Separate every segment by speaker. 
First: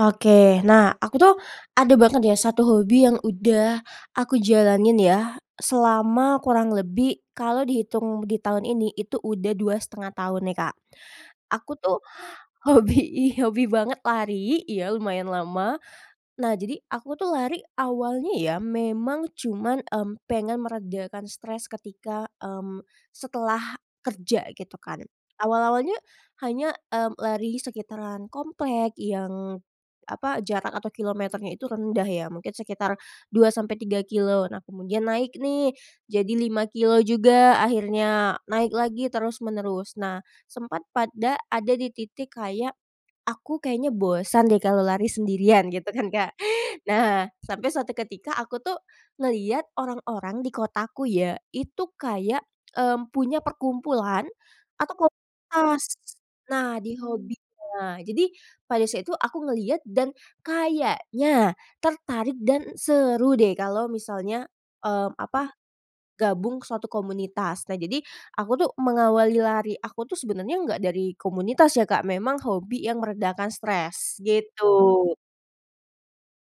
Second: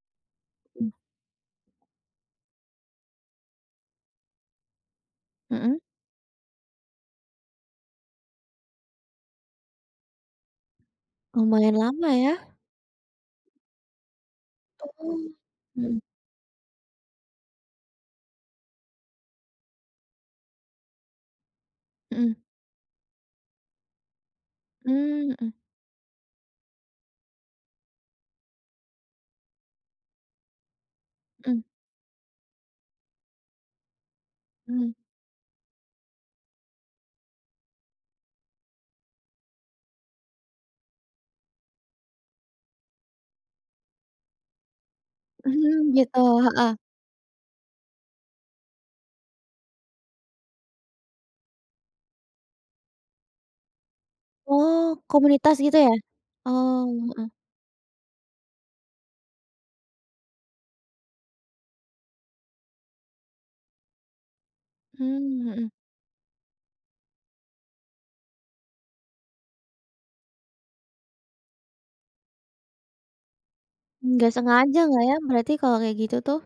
Speaker 1: Oke, nah, aku tuh ada banget ya 1 hobi yang udah aku jalanin ya
Speaker 2: Mmm.
Speaker 1: selama kurang lebih, kalau dihitung di tahun ini, itu udah 2 1/2 tahun nih, Kak.
Speaker 2: Lumayan
Speaker 1: Aku tuh
Speaker 2: lama ya.
Speaker 1: hobi i hobi banget lari ya,
Speaker 2: Oh,
Speaker 1: lumayan lama.
Speaker 2: hmm.
Speaker 1: Nah, jadi aku tuh lari awalnya ya memang cuma, mmm, pengen meredakan stres ketika,
Speaker 2: Hmm.
Speaker 1: mmm, setelah kerja gitu kan.
Speaker 2: Mmm mmm.
Speaker 1: Awal-awalnya hanya, mmm, lari sekitaran komplek yang apa, jarak atau kilometernya
Speaker 2: Hmm.
Speaker 1: itu rendah ya, mungkin sekitar 2 sampai 3 kilometer. Nah,
Speaker 2: Mmm.
Speaker 1: kemudian naik nih jadi 5 kilometer juga, akhirnya naik lagi terus-menerus. Nah, sempat pada ada di titik kayak, aku kayaknya bosan deh kalau lari sendirian
Speaker 2: Hmm,
Speaker 1: gitu kan,
Speaker 2: gitu.
Speaker 1: Kak.
Speaker 2: Heeh.
Speaker 1: Nah, sampai suatu ketika aku tuh ngelihat orang-orang di kotaku ya, itu kayak, mmm, punya perkumpulan
Speaker 2: Oh,
Speaker 1: atau
Speaker 2: komunitas gitu
Speaker 1: komunitas
Speaker 2: ya?
Speaker 1: nah,
Speaker 2: Oh,
Speaker 1: di
Speaker 2: heeh.
Speaker 1: hobinya. Nah, jadi pada saat itu aku ngelihat dan kayaknya tertarik dan seru deh kalau misalnya, mmm, apa,
Speaker 2: Mmm, hmm.
Speaker 1: gabung suatu komunitas. Nah, jadi aku tuh mengawali lari aku tuh sebenarnya nggak dari komunitas ya, Kak, memang hobi yang meredakan stres,
Speaker 2: Nggak
Speaker 1: gitu.
Speaker 2: sengaja gak ya? Berarti kalau kayak gitu tuh?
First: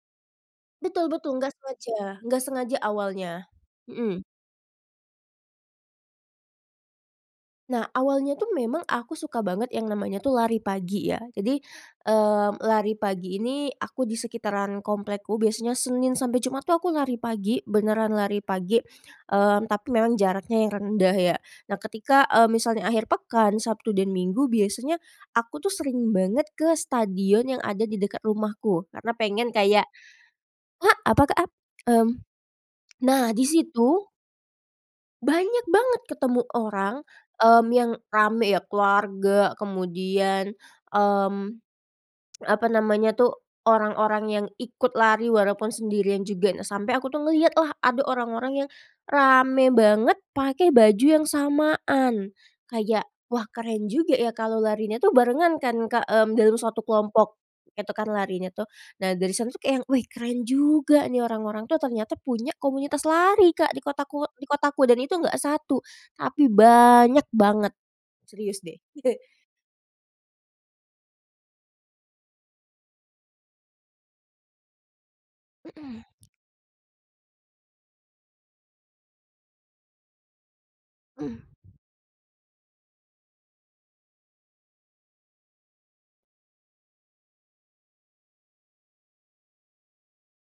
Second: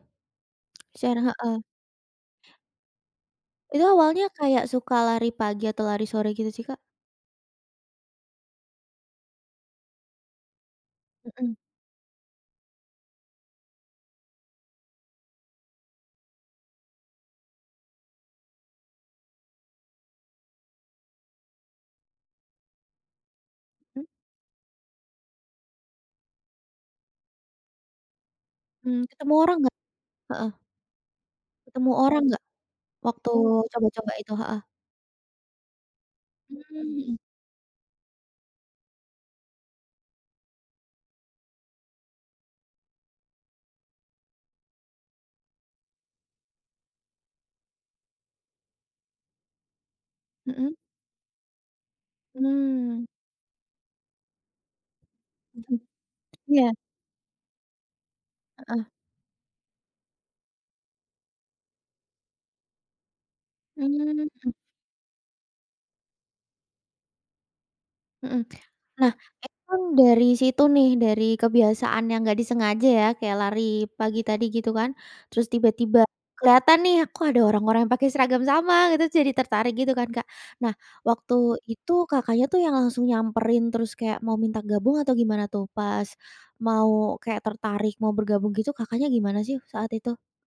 Speaker 1: Betul
Speaker 2: Siar
Speaker 1: betul, nggak
Speaker 2: heeh.
Speaker 1: sengaja nggak sengaja awalnya.
Speaker 2: Itu
Speaker 1: Hmm.
Speaker 2: awalnya kayak suka lari pagi atau lari sore gitu sih, Kak?
Speaker 1: Nah, awalnya tuh memang aku suka banget yang namanya tuh lari pagi, ya.
Speaker 2: Hmm.
Speaker 1: Jadi, mmm, lari pagi ini aku di sekitaran komplekku. Biasanya Senin sampai Jumat tuh aku lari pagi, beneran lari pagi, mmm, tapi memang jaraknya yang rendah, ya. Nah, ketika, eee, misalnya akhir pekan, Sabtu
Speaker 2: Mmm.
Speaker 1: dan Minggu, biasanya aku tuh sering banget ke stadion yang ada di dekat rumahku,
Speaker 2: Mmm,
Speaker 1: karena
Speaker 2: ketemu
Speaker 1: pengen
Speaker 2: orang nggak?
Speaker 1: kayak
Speaker 2: Heeh
Speaker 1: ah, apa, Kak? Ap
Speaker 2: Ketemu
Speaker 1: mmm,
Speaker 2: orang nggak? Waktu
Speaker 1: nah, di situ
Speaker 2: coba-coba itu, heeh.
Speaker 1: banyak banget ketemu
Speaker 2: Mmm,
Speaker 1: orang,
Speaker 2: hmm.
Speaker 1: mmm, yang ramai ya, keluarga, kemudian, mmm, apa namanya tuh, orang-orang yang ikut lari walaupun sendirian juga. Nah, sampai aku tuh ngelihatlah ada orang-orang yang ramai banget pakai
Speaker 2: Mmm.
Speaker 1: baju yang samaan.
Speaker 2: Mmm.
Speaker 1: Kayak, "Wah, keren juga ya kalau larinya tuh barengan,"
Speaker 2: Mhm,
Speaker 1: kan, Kak, mmm, dalam
Speaker 2: iya.
Speaker 1: suatu kelompok itu kan larinya tuh.
Speaker 2: Heeh.
Speaker 1: Nah, dari sana tuh kayak yang, "Wih, keren juga," nih orang-orang tuh ternyata punya komunitas lari, Kak, di
Speaker 2: Mmm,
Speaker 1: kotaku di
Speaker 2: hmm.
Speaker 1: kotaku, dan itu nggak 1 tapi banyak banget,
Speaker 2: Hmm.
Speaker 1: serius deh.
Speaker 2: Nah, itu kan dari situ nih, dari kebiasaan yang nggak disengaja ya, kayak lari pagi tadi gitu kan. Terus tiba-tiba
Speaker 1: Mmm.
Speaker 2: kelihatan nih, "Kok ada orang-orang pakai seragam sama?" gitu, jadi tertarik gitu kan, Kak. Nah, waktu
Speaker 1: Mmm.
Speaker 2: itu Kakaknya tuh yang langsung nyamperin terus kayak mau minta gabung, atau gimana tuh pas mau kayak tertarik mau bergabung gitu? Kakaknya gimana sih saat itu?